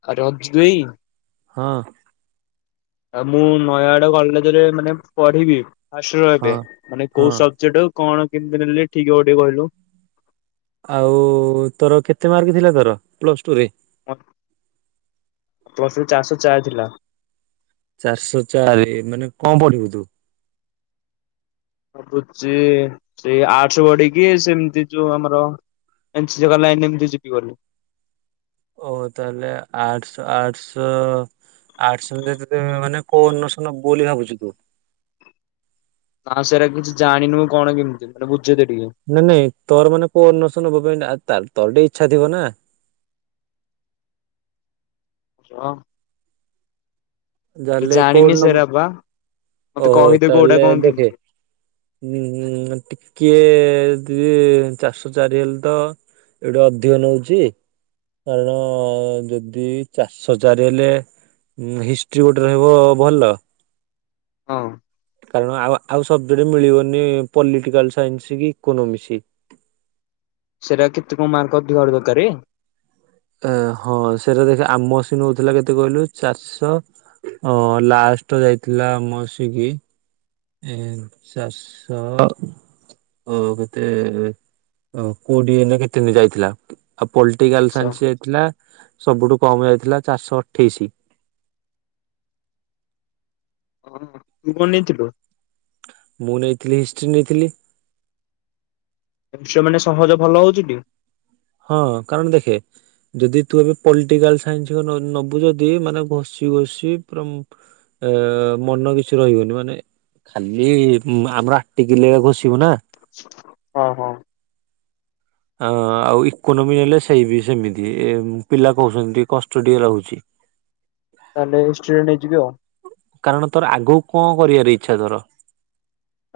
[unintelligible] ହଁ। ଆଉ ମୁଁ ନୟାଗଡ କଲେଜରେ ମାନେ ପଢିବି ଫାଷ୍ଟିଅର୍ ହଁ ଏବେ, ମାନେ ହଁ କୋଉ ସବଜେକ୍ଟ। କଣ କେମିତି ନେଲେ ଠିକ୍ ହବ ଟିକେ କହିଲୁ? ଆଉ ତୋର କେତେ ମାର୍କ ଥିଲା ତୋର ପ୍ଲସ ଟୁ ରେ? ପ୍ଲସ ଟୁ ରେ ଚାରିଶହ ଚାରି ଥିଲା। ଚାରିଶହ ଚାରି ମାନେ କଣ ପଢିବୁ ତୁ? ଭାବୁଚି ସେଇ ଆର୍ଟ୍ସ ପଢିକି ସେମିତି ଯୋଉ ଆମର। [unintelligible] ଓ ତାହେଲେ, ଆର୍ଟ୍ସ ଆର୍ଟ୍ସ। ଆର୍ଟ୍ସ ରେ ମାନେ କୋଉ ଅନର୍ଶ ନବୁ ବୋଲି ଭାବୁଚୁ ତୁ? ନା ସେଇରା କିଛି ଜାଣିନି ମୁଁ କଣ କେମିତି, ମାନେ ବୁଝେଇ ଦେ ଟିକେ। ନାଇଁ ନାଇଁ, ତୋର ମାନେ କୋଉ ଅନର୍ଷ ନବା ପାଇଁ ତୋ ଟେ ଇଚ୍ଛା ଥିବ ନା। [unintelligible] ଯାହେଲେ ଜାଣିନି କୋନ ନବୁ ସେରା ବା ମତେ କହିଦେ କୋଉଟା ତାହେଲେ କଣ ଦେଖେ। କେମିତି ହୁଁ, ଟିକେ ଦେ ଚରିଶହ ଚାରି ହେଲେ ତ। ଏଇଟା ଅଧିକ ନଉଚି। କାରଣ ଯେଦି ଚାରିଶହ ଚାରି ହେଲେ। ଉଁ, ହିଷ୍ଟ୍ରି ଗୋଟେ ରହିବ ଭଲ। ହଁ। କାରଣ ଆଉ ଆଉ ସବଜେକ୍ଟ ମିଳିବନି ପଲିଟିକାଲ ସାଇନ୍ସ କି ଇକୋନୋମିକ୍ସ। ସେଇଟା କେତେ କଣ ମାର୍କ ଅଧିକ ଦରକାର? ଏ ହଁ, ସେଟା ଦେଖ ଆମ ସେ ନଉଥିଲା କେତେ କହିଲୁ ଚାରିଶହ। ଅ ଲାଷ୍ଟ ଯାଇଥିଲା ମସିକି। ଚରିଶହ। ଓ କେତେ କୋଡ଼ିଏ ନା କେତେ କ ଯାଇଥିଲା। ଆଉ ପଲିଟିକାଲ ଆଚ୍ଛା ସାଇନ୍ସ ଯାଇଥିଲା ସବୁଠୁ କମ ଯାଇଥିଲା ଚାରିଶହ ଅଠେଇଶି। ହଁ ତୁ କଣ ନେଇଥିଲୁ? ମୁଁ ନେଇଥିଲି ହିଷ୍ଟ୍ରି ନେଇଥିଲି। ହିଷ୍ଟ୍ରି ମାନେ ସହଜ ଭଲ ହଉଚି ଟି? ହଁ କାରଣ ଦେଖେ। ଯଦି ତୁ ଏବେ ପଲିଟିକାଲ୍ ସାଇନ୍ସ ନ-ନବୁ ଯଦି ମାନେ ବସି ବସି ପୁରା ମୁଁ ଏ ମନ କିଛି ରହିବନି ମାନେ ଖାଲି ଉଁ, ଆମର ଆଟିକିଲେ ବସିବୁ ନା। ଓ ହଁ। ଅ, ଆଉ ଇକୋନୋମି ନେଲେ ସେଇ ବି ସେମିତି ଏ ପିଲା କହୁଛନ୍ତି କଷ୍ଟ ଟିକେ ରହୁଛି। ତାହେଲେ ହିଷ୍ଟ୍ରି ନେଇଯିବି ଆଉ। କାରଣ ତୋର ଆଗକୁ କଣ କରିବାର ଇଚ୍ଛା ତୋର?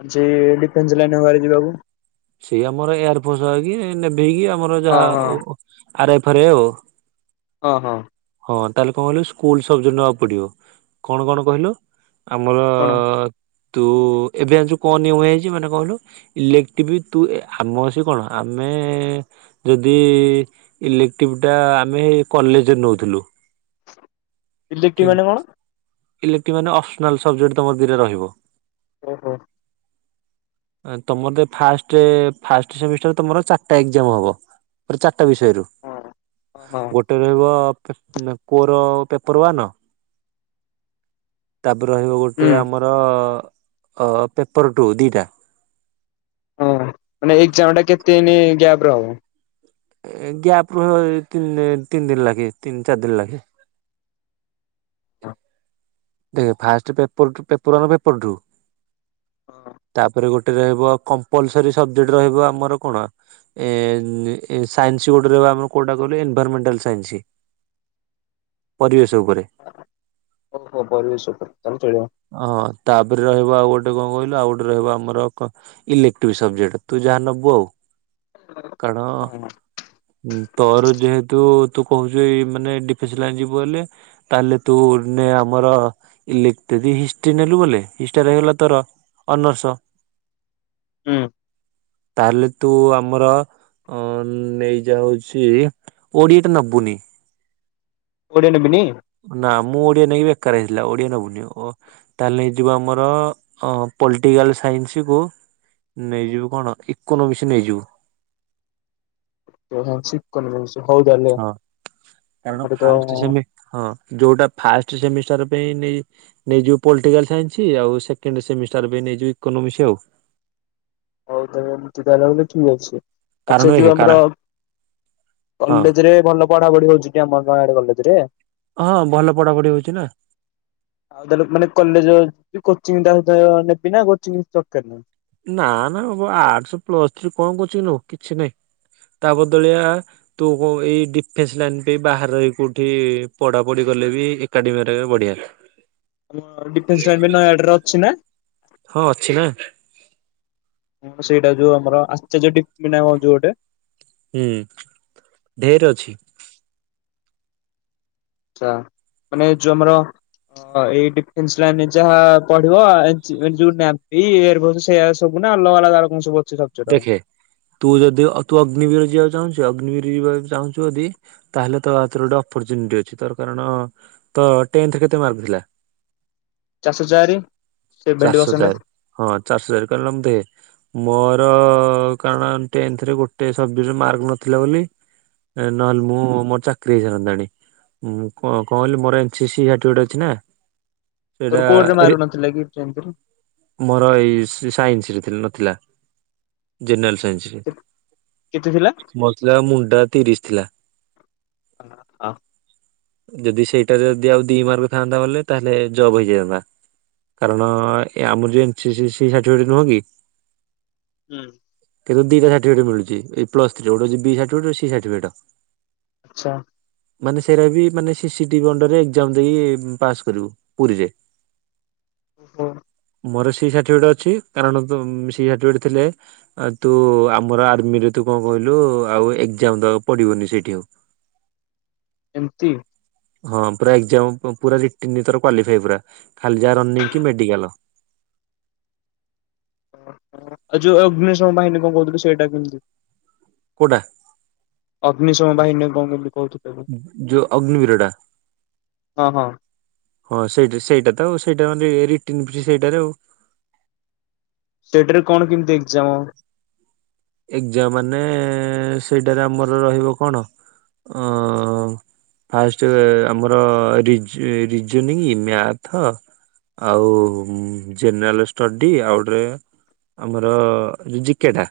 ଅଛି ଡିଫେନ୍ସ ଲାଇନ ମୋର ଯିବାକୁ। ସେ ଆମର ଏୟାର ଫୋର୍ସ ହଏକି ନେଭି କି ଆମର ହଁ ହଁ ଯାହା ଆରଏଫରେ ଆଉ। ଓ ହୋ। ହଁ ତାହେଲେ କଣ କହିଲୁ ସ୍କୁଲ୍ ସବଜେକ୍ଟ ନବାକୁ ପଡିବ। କଣ କଣ କହିଲୁ? ଆମର କଣ? ତୁ ଏବେ ଜାଣିଛୁ କଣ ନିୟମ ହେଇଛି ମାନେ କହିଲୁ ଇଲେ ଟିବି ଏ ତୁ ଆମ ସେ କଣ ଆମେ ଯଦି ଇଲେକ୍ଟିଭ୍ ଟା ଆମେ କଲେଜ୍ ରେ ନଉଥିଲୁ। ଇଲେକ୍ଟ୍ରି ମାନେ କଣ କିନ୍ତ ଇଲେକ୍ଟିଭ୍ ମାନେ ଅପସନାଲ୍ ସବଜେକ୍ଟ ତୋମ ଦିଟା ରହିବ। ଓହୋ। ତୋମର ତ ଫାର୍ଷ୍ଟ ଫାର୍ଷ୍ଟ ସେମିଷ୍ଟାର ତୋମର ଚାଟା ଏକ୍ସାମ୍ ହବ। ତୋର ଚାଟା ବିଷୟରୁ। ହଁ, ହଁ, ହଁ। ଗୋଟେ ରହିବ ପେ-ଉଁ, କୋର ପେପର୍ ୱାନ୍। ତାପରେ ରହିବ ଗୋଟେ ହୁଁ ଆମର ଅ, ପେପର୍ ଟୁ ଦିଟା। ଓ ହଁ ମାନେ ଏକ୍ଜାମ୍ ଟା କେତେ ଦିନି ଗ୍ୟାପ୍ ର ହବ? ଏ ଗ୍ୟାପ୍ ରୁହିବ ଏଇ ତିନି ତିନ ଦିନ ଲାଗେ ତିନ ଚାରି ଦିନ ଲାଗେ। ଦେଖ first paper two paper one paper two. ହଁ। ତାପରେ ଗୋଟେ ରହିବ କମ୍ପଲସରୀ ସବଜେକ୍ଟ ରହିବ ଆମର କଣ? ଏ ଉଁ, ଏ ସାଇନ୍ସ ଗୋଟେ ରହିବ ଆମର କୋଉଟା କହିଲ ଏନଭରମେଣ୍ଟାଲ୍ ସାଇନ୍ସି। ପରିବେଶ ଉପରେ। ଓ, ଓହୋ ପରିବେଶ ଉପରେ ତାହେଲେ ଚଳିବ। ଅଁ, ହଁ ତାପରେ ରହିବା ଆଉ ଗୋଟେ କଣ କହିଲୁ ଆଉ ଗୋଟେ ରହିବ ଆମର କ ଇଲେକ୍ଟ୍ର ସବଜେକ୍ଟ ତୁ ଯାହା ନବୁ ଆଉ, କାରଣ ହଁ ଉଁ, ତୋର ଯେହେତୁ ତୁ କହୁଛୁ ଏଇ ମାନେ ଡିଫେନ୍ସ ଲାଇନି ଯିବୁ ବୋଲି। ତାହେଲେ ତୁ ନେ ଆମରି ଇଲେକ୍ଟ୍ରି ହିଷ୍ଟି ନେଲୁ ବୋଲେ ହିଷ୍ ଟା ରହିଗଲା ତୋର। ଅନର୍ସ। ଉଁ, ତାହେଲେ ତୁ ଆମର ଅ, ନେଇ ଯାହା ହଉଛି ଓଡିଆ ଟା ନବୁନି। ଓଡ଼ିଆ ନେବିନି? ନା ମୁଁ ଓଡ଼ିଆ ନେଇ ବେକାର ହେଇଥିଲା ଓଡ଼ିଆ ନବୁନି। ଓ ତାହେଲେ ହେଇଯିବ ଆମର ଅ, ପଲିଟିକାଲ ସାଇନ୍ସ କୁ ନେଇଯିବୁ କଣ ଇକୋନୋମିକ୍ସ ନେଇଯିବୁ। [unintelligible] ଇକୋନୋମିସ୍ ହଉ ତାହେଲେ ହଁ କାରଣ ଆମର ତ ଫାଷ୍ଟ ଅଁ, ସେମି ହଁ ଯୋଉଟା ଫାଷ୍ଟ ସେମିଷ୍ଟାର ପାଇଁ ନେଇ ନେଇଯିବୁ ପଲିଟିକାଲ ସାଇନ୍ସ ଆଉ ସେକଣ୍ଡ ସେମିଷ୍ଟାର ବି ନେଇଯିବୁ ଇକୋନୋମିସ୍ ଆଉ। ହଉ ତାହେଲେ ଏମତି ତାହେଲେ ହେଲେ ଠିକ୍ ଅଛି। କାରଣ ଆଚ୍ଛା ଯୋଉ ଦେଖେ କାର ଆମର ହଁ କଲେଜରେ ଭଲ ପଢ଼ାପଢ଼ି ହେଉଛି ଟିଆମ ନୟାଗଡ଼ କଲେଜରେ? ହଁ ଭଲ ପଢ଼ାପଢ଼ି ହଉଛି ନା। ଆଉ ତାହାଲେ ମାନେ କଲେଜ କୋଚିଂ ତା ସହ ନେବି ନା କୋଚିଂ ଦରକାର ନାହିଁ? ନା ନାବ ଆର୍ଟସ୍ ପ୍ଲସ ଥ୍ରୀ କଣ କୋଚିଂ ନବ କିଛି ନାଇଁ ତା ବଦଳିଆ ତୁ କୋଉ ଏଇ ଡିଫେନ୍ସ ଲାଇନ ପାଇଁ ବାହାରେ ରହିକି କୋଉଠି ପଢ଼ାପଢ଼ି କଲେ ବି ଏକାଡେମୀରେ ହେରିକା ରେ ବଢ଼ିଆ। ଆମ ଡିଫେନ୍ସ ଲାଇନ ପାଇଁ ନୟାଗଡ଼ରେ ଅଛି ନା? ହଁ ଅଛି ନା। ହଁ ସେଇଟା ଯୋଉ ଆମର ଆଶ୍ଚର୍ଯ୍ୟ ଟିପିନାମ ଯୋଉ ଗୋଟେ। ହୁଁ ଢେର ଅଛି। ଆଚ୍ଛା ମାନେ ଯୋଉ ଆମର ହଁ ଏଇ ଡିଫେନ୍ସ ଲାଇନରେ ଯାହା ପଢ଼ିବ ଯୋଉ ନାଭି ଏୟାରଫୋର୍ସ ଇଏରେ ସେଇୟା ଆସୁଛି। ସବୁ ନା ଅଲଗା ଅଲଗାର ସବୁ ଅଛି ସବଜେକ୍ଟ ଆଉ ଦେଖେ ତୁ ଯଦି ତୁ ଅଗ୍ନିବିର ଯିବାକୁ ଚାହୁଁଛୁ ଅଗ୍ନିବିର ଯିବାକୁ ଚାହୁଁଛୁ ଯଦି ତାହେଲେ ତୋ ହାତରେ ଗୋଟେ ଅପରଚ୍ୟୁନିଟି ଅଛି ତୋର କାରଣ ଟେନ୍ଥ ରେ କେତେ ମାର୍କ ଥିଲା? ଚାରିଶହ ଚାରି। ସେଭେଣ୍ଟି ଚାରିଶହ ପରସେଣ୍ଟ ଚାରି ହଁ ଚାରିଶହ ହଜାର କହ ଦେ ମୋର କାରଣ ତେନ୍ଥରେ ଗୋଟେଏ ସବଜେକ୍ଟରେ ମାର୍କ ନଥିଲା ବୋଲି ନହେଲେ ମୁଁ ମୋର ଚାକିରି ହେଇସାରନ୍ତାଣି ମୁଁ କ କଣ କହିଲି ମୋର ଏନ୍ ସି ସି ଗୋଟେ ଅଛି ନା ତୋର କୋଉ ଠିରେ ସେଇଟା ମାର୍କ ନ ଥିଲା କି ତେନ୍ଥରେ? ମୋର ଏଇ ସାଇନ୍ସ ରେ ନଥିଲା ଜେନେରାଲ ସାଇନ୍ସ। ରେ। କେତେ ଥିଲା? ମୋର ଥିଲା ମୁଣ୍ଡ ତିରିଶ ଥିଲା। ହଁ ଯଦି ସେଇଟାରେ ଯଦି ଆଉ ଦି ମାର୍କ ଥାନ୍ତା ବେଳେ ତାହେଲେ ଜବ ହେଇଯାଇଥାନ୍ତା। କାରଣ ଏ ଆମର ଯୋଉ ଏନ୍ ସି ସି ସାଠିଫିକେଟ୍ ନୁହଁ କି ହୁଁ। କିନ୍ତୁ ଦିଟା ସାଠିଫିକେଟ ମିଳୁଛି ଏଇ ପ୍ଲସ ଥ୍ରି ତିନିର ଗୋଟେ ବି ସାଠିଫିକେଟ ସି ସାଠିଫିକେଟ। ଆଚ୍ଛା। ମାନେ ସେରାବି ବି ମାନେ ସିସିଟିଭି ଅଣ୍ଡରରେ ଏକ୍ଜାମ ଦେଇକି ପାସ୍ କରିବୁ ପୁରୀରେ। ଓହୋ। ମୋର ସି ସାର୍ଟିଫିକେଟ ଅଛି କାରଣ ସି ସାର୍ଟିଫିକେଟ ଥିଲେ ଆଉ ତୁ ଆମର ଆର୍ମିରେ ତୁ କଣ କହିଲୁ ଆଉ ଏକ୍ଜାମ ଦବାକୁ ପଡ଼ିବନି ସେଇଠି ଆଉ ଏମିତି? ହଁ ପୁରା ଏକ୍ଜାମ ପୁରା ରିଟିନ୍ ଭିତର କ୍ୱାଲିଫାଇ ପୁରା ଖାଲି ଯାହାର ରନିଙ୍ଗ କି ମେଡ଼ିକାଲ୍। ଆଉ ଯୋଉ ଅଗ୍ନିଶମ ବାହିନୀ କଣ କହୁଥିଲୁ ସେଇଟା କେମିତି? କୋଉଟା? ଅଗ୍ନିଶମ ବାହିନୀ କଣ ବୋଲି କହୁଥିଲୁ। ଯୋଉ ଅଗ୍ନିବୀର ଟା ହଁ ହଁ। ହଁ ସେଇଟା ସେଇଟା ତ ଆଉ ସେଇଟା ମାନେ ରିଟିନ୍ ସେଇଟାରେ ଆଉ ସେଇଟାରେ କଣ କେମିତି ଏକ୍ଜାମ? ଏକ୍ସାମ ମାନେ ସେଇଟାରେ ଆମର ରହିବ କଣ ଅ ଫାଷ୍ଟ ଆମର ରିଜନିଙ୍ଗ ମ୍ୟାଥ ଆଉ ଜେନେରାଲ ଷ୍ଟଡି ଆଉ ଗୋଟେ ଆମର ଜ-ଜ-ଜିକେଟା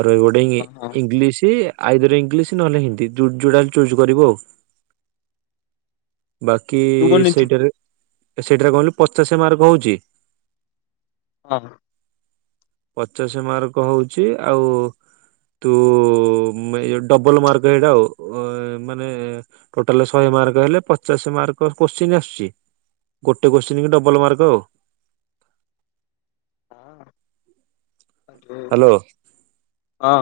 ଆର ଗୋଟେ ହଁ ହଁ ଇଂଲିଶ୍ ଆଇଦର ଇଂଲିଶ୍ ନ ହେଲେ ହିନ୍ଦୀ ଯୋଉଟା ଚୁଜ୍ କରିବ ଆଉ। ବାକି ତୁ କଣ ନେଇଥିଲୁ ସେଇଟାରେ ସେଇଟାରେ କଣ କି ପଚାଶ ମାର୍କ ହଉଛି। ହଁ ପଚାଶ ମାର୍କ ହଉଚି, ଆଉ ତୁ ଡବଲ୍ ମାର୍କ ସେଇଟା ଆଉ। ଟୋଟାଲ୍ ଶହେ ମାର୍କ ହେଲେ ପଚାଶ ମାର୍କ କୋଶ୍ଚିନ୍ ଆସୁଛି। ଗୋଟେ କୋଶ୍ଚିନ୍ କି ଡବଲ ମାର୍କ ଆଉ। ହଁ ହ୍ୟାଲୋ। ହଁ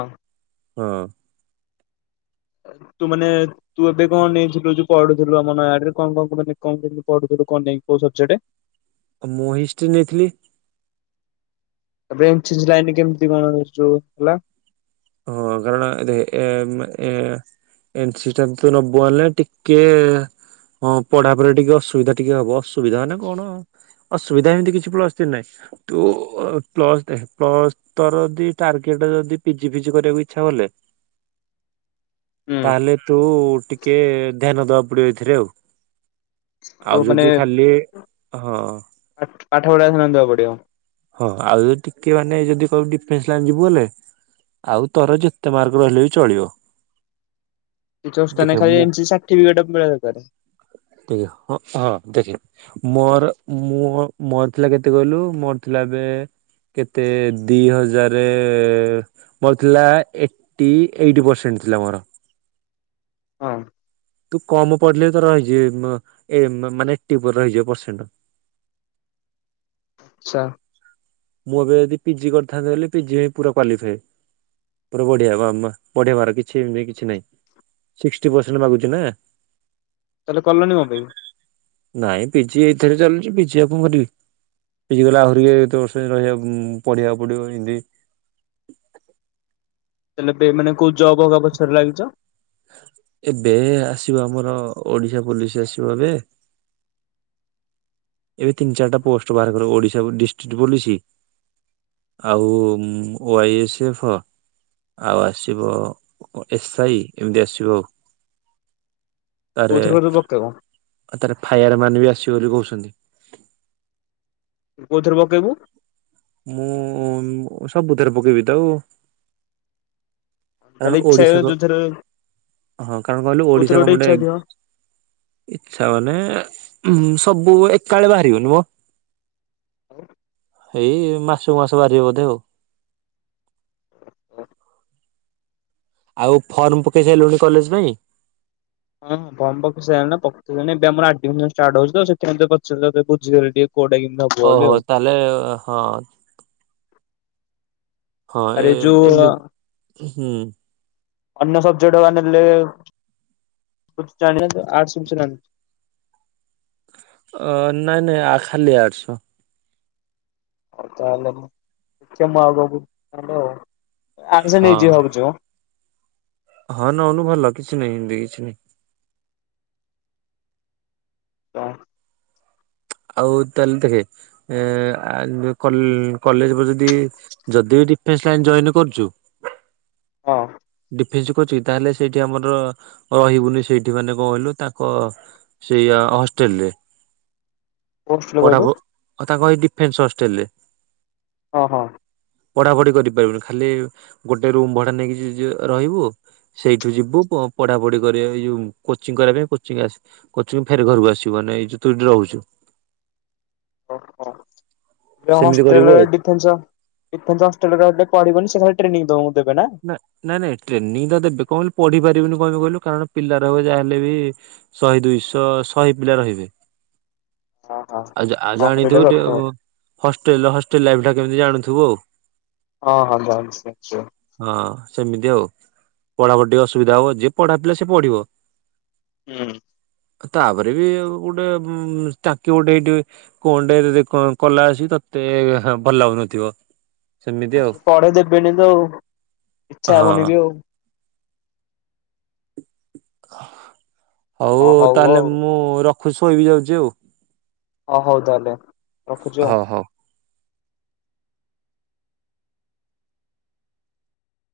ତୁ ମାନେ ତୁ ଏବେ କଣ ନେଇଚୁ [unintelligible] ପଢୁଥିଲୁ ଆମେ ନୟାଗଡରେ କଣ କଣ କଣ ପଢୁଥିଲୁ କଣ କୋଉ [unintelligible] ସବ୍ଜେକ୍ଟ୍ ଆଉ ମୁଁ ହିଷ୍ଟ୍ରି ନେଇଥିଲି। [unintelligible] ଲାଇନ୍ କେମିତି କଣ କରଛ? ହେଲା ହଁ କାରଣ ଏମ୍ ଏୟା ଏନସି ଟା ତ ନବ ନା ଟିକେ ହଁ ପଢାପଢି ଟିକେ ଅସୁବିଧା ଟିକେ ହବ। ଅସୁବିଧା ମାନେ କଣ ଅସୁବିଧା ଏମତି କିଛି ପ୍ଲସ୍ ଥ୍ରୀ ନାହିଁ। ତୁ ପ୍ଲସ୍ ଦେ ପ୍ଲସ୍ ତର ଯଦି ଟାର୍ଗେଟ ଯଦି ପିଜି ଫିଜି କରିବାକୁ ଇଚ୍ଛା ହଲେ, ହୁଁ ତା ହେଲେ ତୁ ଟି କେ ଧ୍ୟାନ ଦବାକୁ ପଡିବ ଏଥିରେ ଆଉ। ଆଉ ଓ ମାନେ ଯଦି ଖାଲି ହଁ ପାଠ ପଢା ଏଇକ୍ଷିଣା ଦେବାକୁ ପଡିବ। ହଁ ଆଉ ଯଦ ଟିକେ ମାନେ ଯଦି କହିବୁ ଡିଫେନ୍ସ୍ ଲାଇନ୍ ଯିବୁ ହେଲେ ଆଉ ତୋର ଯେତେ ମାର୍କ ରହିଲେ ବି ଚଳିବ। କିଛି ଅସୁବିଧା ଦେଖେ ନାହିଁ। ଖାଲି ଏନ୍ସି ସାର୍ଟିଫିକେଟ୍ ଥିବାଟା ଦର୍କାର। ଟିକେ ହଁ ହଁ ଦେଖେ। ମୋର ମୋ-ମୋର ଥିଲା କେତେ କହିଲୁ, ମୋର ଥିଲା ଏବେ କେତେ ଦି ହଜାର ମୋର ଥିଲା ଏଇଟି ଏଇଟ୍ ପର୍ସେଣ୍ଟ ଥିଲା ମୋର। ହଁ। ତୁ କମ୍ ପଢିଲେ ତ ରହିଯିବ। ଏ ମାନେ ଏଇଟି ବଦଳିଯିବ ପରସେଣ୍ଟ। ସାର୍। ମୁଁ ଏବେ ଯଦି ପିଜି କରିଥାନ୍ତେ, ବୋଲି ପିଜି ପୁରା କ୍ୱାଲିଫାଏ। ପୁରା ବଢିଆ ବା ବଢେଇବାର କିଛି ବି କିଛି ନାଇଁ। ସିକ୍ଟି ପରସେଣ୍ଟ୍ ମାଗୁଛି ନା। ତା ହେଲେ କଲନି କଣ ପାଇଁ? ନାଇଁ ପିଜି ଏଇଥିରେ ଚାଲିଛି। ପିଜି ଆଉ କଣ କରିବି? ପିଜି କଲେ ଆହୁରି କେତେ ବର୍ଷ। ରହିବା ପଢିବାକୁ ପଡିବ ସେଠି। ତା ହେଲେ ଏବେ ମାନେ କୋଉ ଜବ୍ ହେଇକା ପଛରେ ଲାଗିଚ। ଏବେ ଆସିବ ଆମର, ଓଡିଶା ପୋଲିସ ଆସିବ ଏବେ। ଏବେ ତିନି ଚାରିଟା ପୋଷ୍ଟ ବାହାର କରିବ। ଓଡିଶା ଡିଷ୍ଟ୍ରିକ୍ଟ ପୋଲିସି, ଆଉ ଓ ଆଇ ଏସ୍ ଏଫ୍ ଆଉ ଆସିବ ଏସ୍ ଆଇ। ଏମିତି ଆସିବ ଆଉ। କୋଉଥରେ କୋଥେରେ ପକେଇବ। ଆଉ ତାର ଫାୟାର ମ୍ୟାନ୍ ବି ଆସିବ ବୋଲି କହୁଛନ୍ତି। ତୁ କୋଉଥିରେ ପକେଇବୁ। ମୁଁ ସବୁଥରେ ପକେଇବି ତ ଆଉ। ତାହେଲେ ଇଚ୍ଛା [inaudible] ଯୋଉଥିରେ କୋଉଥିରେ ଗୋଟେ ଇଚ୍ଛା ଥିବ। ଇଚ୍ଛା ମାନେ ଉଁ ସବୁ ଏକାଳେ ବାହାରିବନିମ। ହଉ। ଏଇ ମାସ କୁ ମାସ ବାହାରିବ ବୋଧେ ଆଉ। ଓ ହ। ଆଉ ଫର୍ମ ପକେଇ ସାରିଲୁଣି କଲେଜ ପାଇଁ। ହଁ ବ ପକ ସଣି ପବେ ଆର ଆ ାର୍ଟ ହଉଛି ତ ସେଥିପାଇ ପଚିଲେ ବୁଝିଗଲେ ଟିକେ କୋଟା କେମି [unintelligible] ଓହୋ ତାହେଲେ ହଁ। ହଁ ଏ ଆରେ ଯୋଉ ଏମିତି ହୁଁ। ଅନ୍ୟ ସବଜେକ୍ଟ ବା ନେଲେ ଜାଣ ବୁ ନା ଆର୍ଟ୍ସ ଜାଣିବୁ। ଅ ନାଇଁ ନାଇଁ ଆ ଖାଲିଆ ଆର୍ଟ୍ସ। ହଉ ତାହେଲେ ମୁଁ ଦେଖେଆଉ କାହାକୁ ମୁଁ ଆଗକୁଲେ ଆଉ ଆର୍ଟ୍ସ ହଁ ନେଇଯିବି ଭାବୁଛି ମୋ। ହଁ ନଉନୁ ଭଲ କିଛି ନାହିଁ ହିନ୍ଦୀ କିଛି ନାହିଁ। କଣ। ଆଉ ତାହେଲେ ଟିକେ। ଏ କଲେ କଲେଜ ଯଦି ଯଦି ବି ଡିଫେନ୍ସ ଲାଇନ୍ ଜଏନ୍ କରୁଛୁ। ହଁଉଁ। ଡିଫେନ୍ସ ଚିନ୍ତାତାହେଲେ ସେଇଠି ଆମର ରହିବୁନି ସେଇଠି ମାନେ କଣ କହିଲୁ ତାଙ୍କ। ସେଇଆ ହଷ୍ଟେଲ ରେ। [unintelligible] କୋଉ ପଢା କହିଲୁ ପ ତାଙ୍କଏ ଡିଫେନ୍ସ ହଷ୍ଟେଲରେ। ଓହୋ। ପଢାପଢି କରିପାରିବୁନି ଖାଲି ଗୋଟେ ରୁମ ଭଡା ନେଇକି ଯ ରହିବୁ। ସେଇଠୁ ଯିବୁ ପଢାପଢି କରିବା ଏଇ ଯୋଉ କୋଚିଂ କରିବା ପାଇଁ କୋଚିଂ ଆସି। କୋଚିଂ ରୁ ଫେରେ ଘରକୁ ଆସିବୁ ମାନେ ଏଇ ତୁଇ ରହୁଛୁ। ଓହୋ ହେଲ ସେମିତି କରିବୁ ହୋଷ୍ଟେଲ ଆଉ। ରେଡି। ଏ ଏ ଅଷ୍ଟ୍ରେରେ ରିଲ ପଢିବନି ସେ ଟ୍ରେନିବ ଦେବେ ନା [inaudible] ନାଇଁ ନାଇଁ ଟ୍ରେନିଂ ତ ଦେବେ କଣ କହିଲୁ ପଢିପାରିବେନି କଣ ପାଇଁ କହିଲୁ କାରଣ ପିଲାର ଯାହା ହେଲେ ବି ଶହେ ଦୁଇ ଶହ ଶହେ ପିଲା ରହିବେ। ହଁ ହଁ ଆ ହଁ ସେଇଟା ସତ ଜାଣିଥିବୁ ହଷ୍ଟେଲ ହଷ୍ଟେଲ ଲାଇଫ ଟା କେମତି ଜାଣୁଥିବୁ ଆଉ। ହଁ ହଁ ଜାଣିଛି ଜାଣିଛିହଁ। ହଁ ସେମିତି ଆଉ ପଢା ପଢ଼ି ଟିକେ ଅସୁବିଧା ହବ ଯିଏ ପଢା ପିଲା ସିଏ ପଢିବ। ହୁଁଉଁ। ତାପରେ ବି ଆଉ ଗୋଟେ ଉ ଷ୍ଟାଚୁ ଗୋଟେ ଏଇଟି। କୋଣ ଟେ ଯଦି କଲା ଆସି ତତେ ଭଲ ଲାଗୁନଥିବ ସେମିତି ଆଉ। ପଢେଇ ଦେବେନି ତ ଆଉ ଇଚ୍ଛା ହବନି ହଁ। ବି ଆଉ। ହଉ ହଁ ତାହେଲେ ଆଉ ମୁଁ ରଖୁଛି ଶୋଇବି ଯାଉଛି ଆଉ। ଓହୋ ହଉ ତାହେଲେ ରଖୁଛିୁ ଆଉ। ହଉ ହଉ।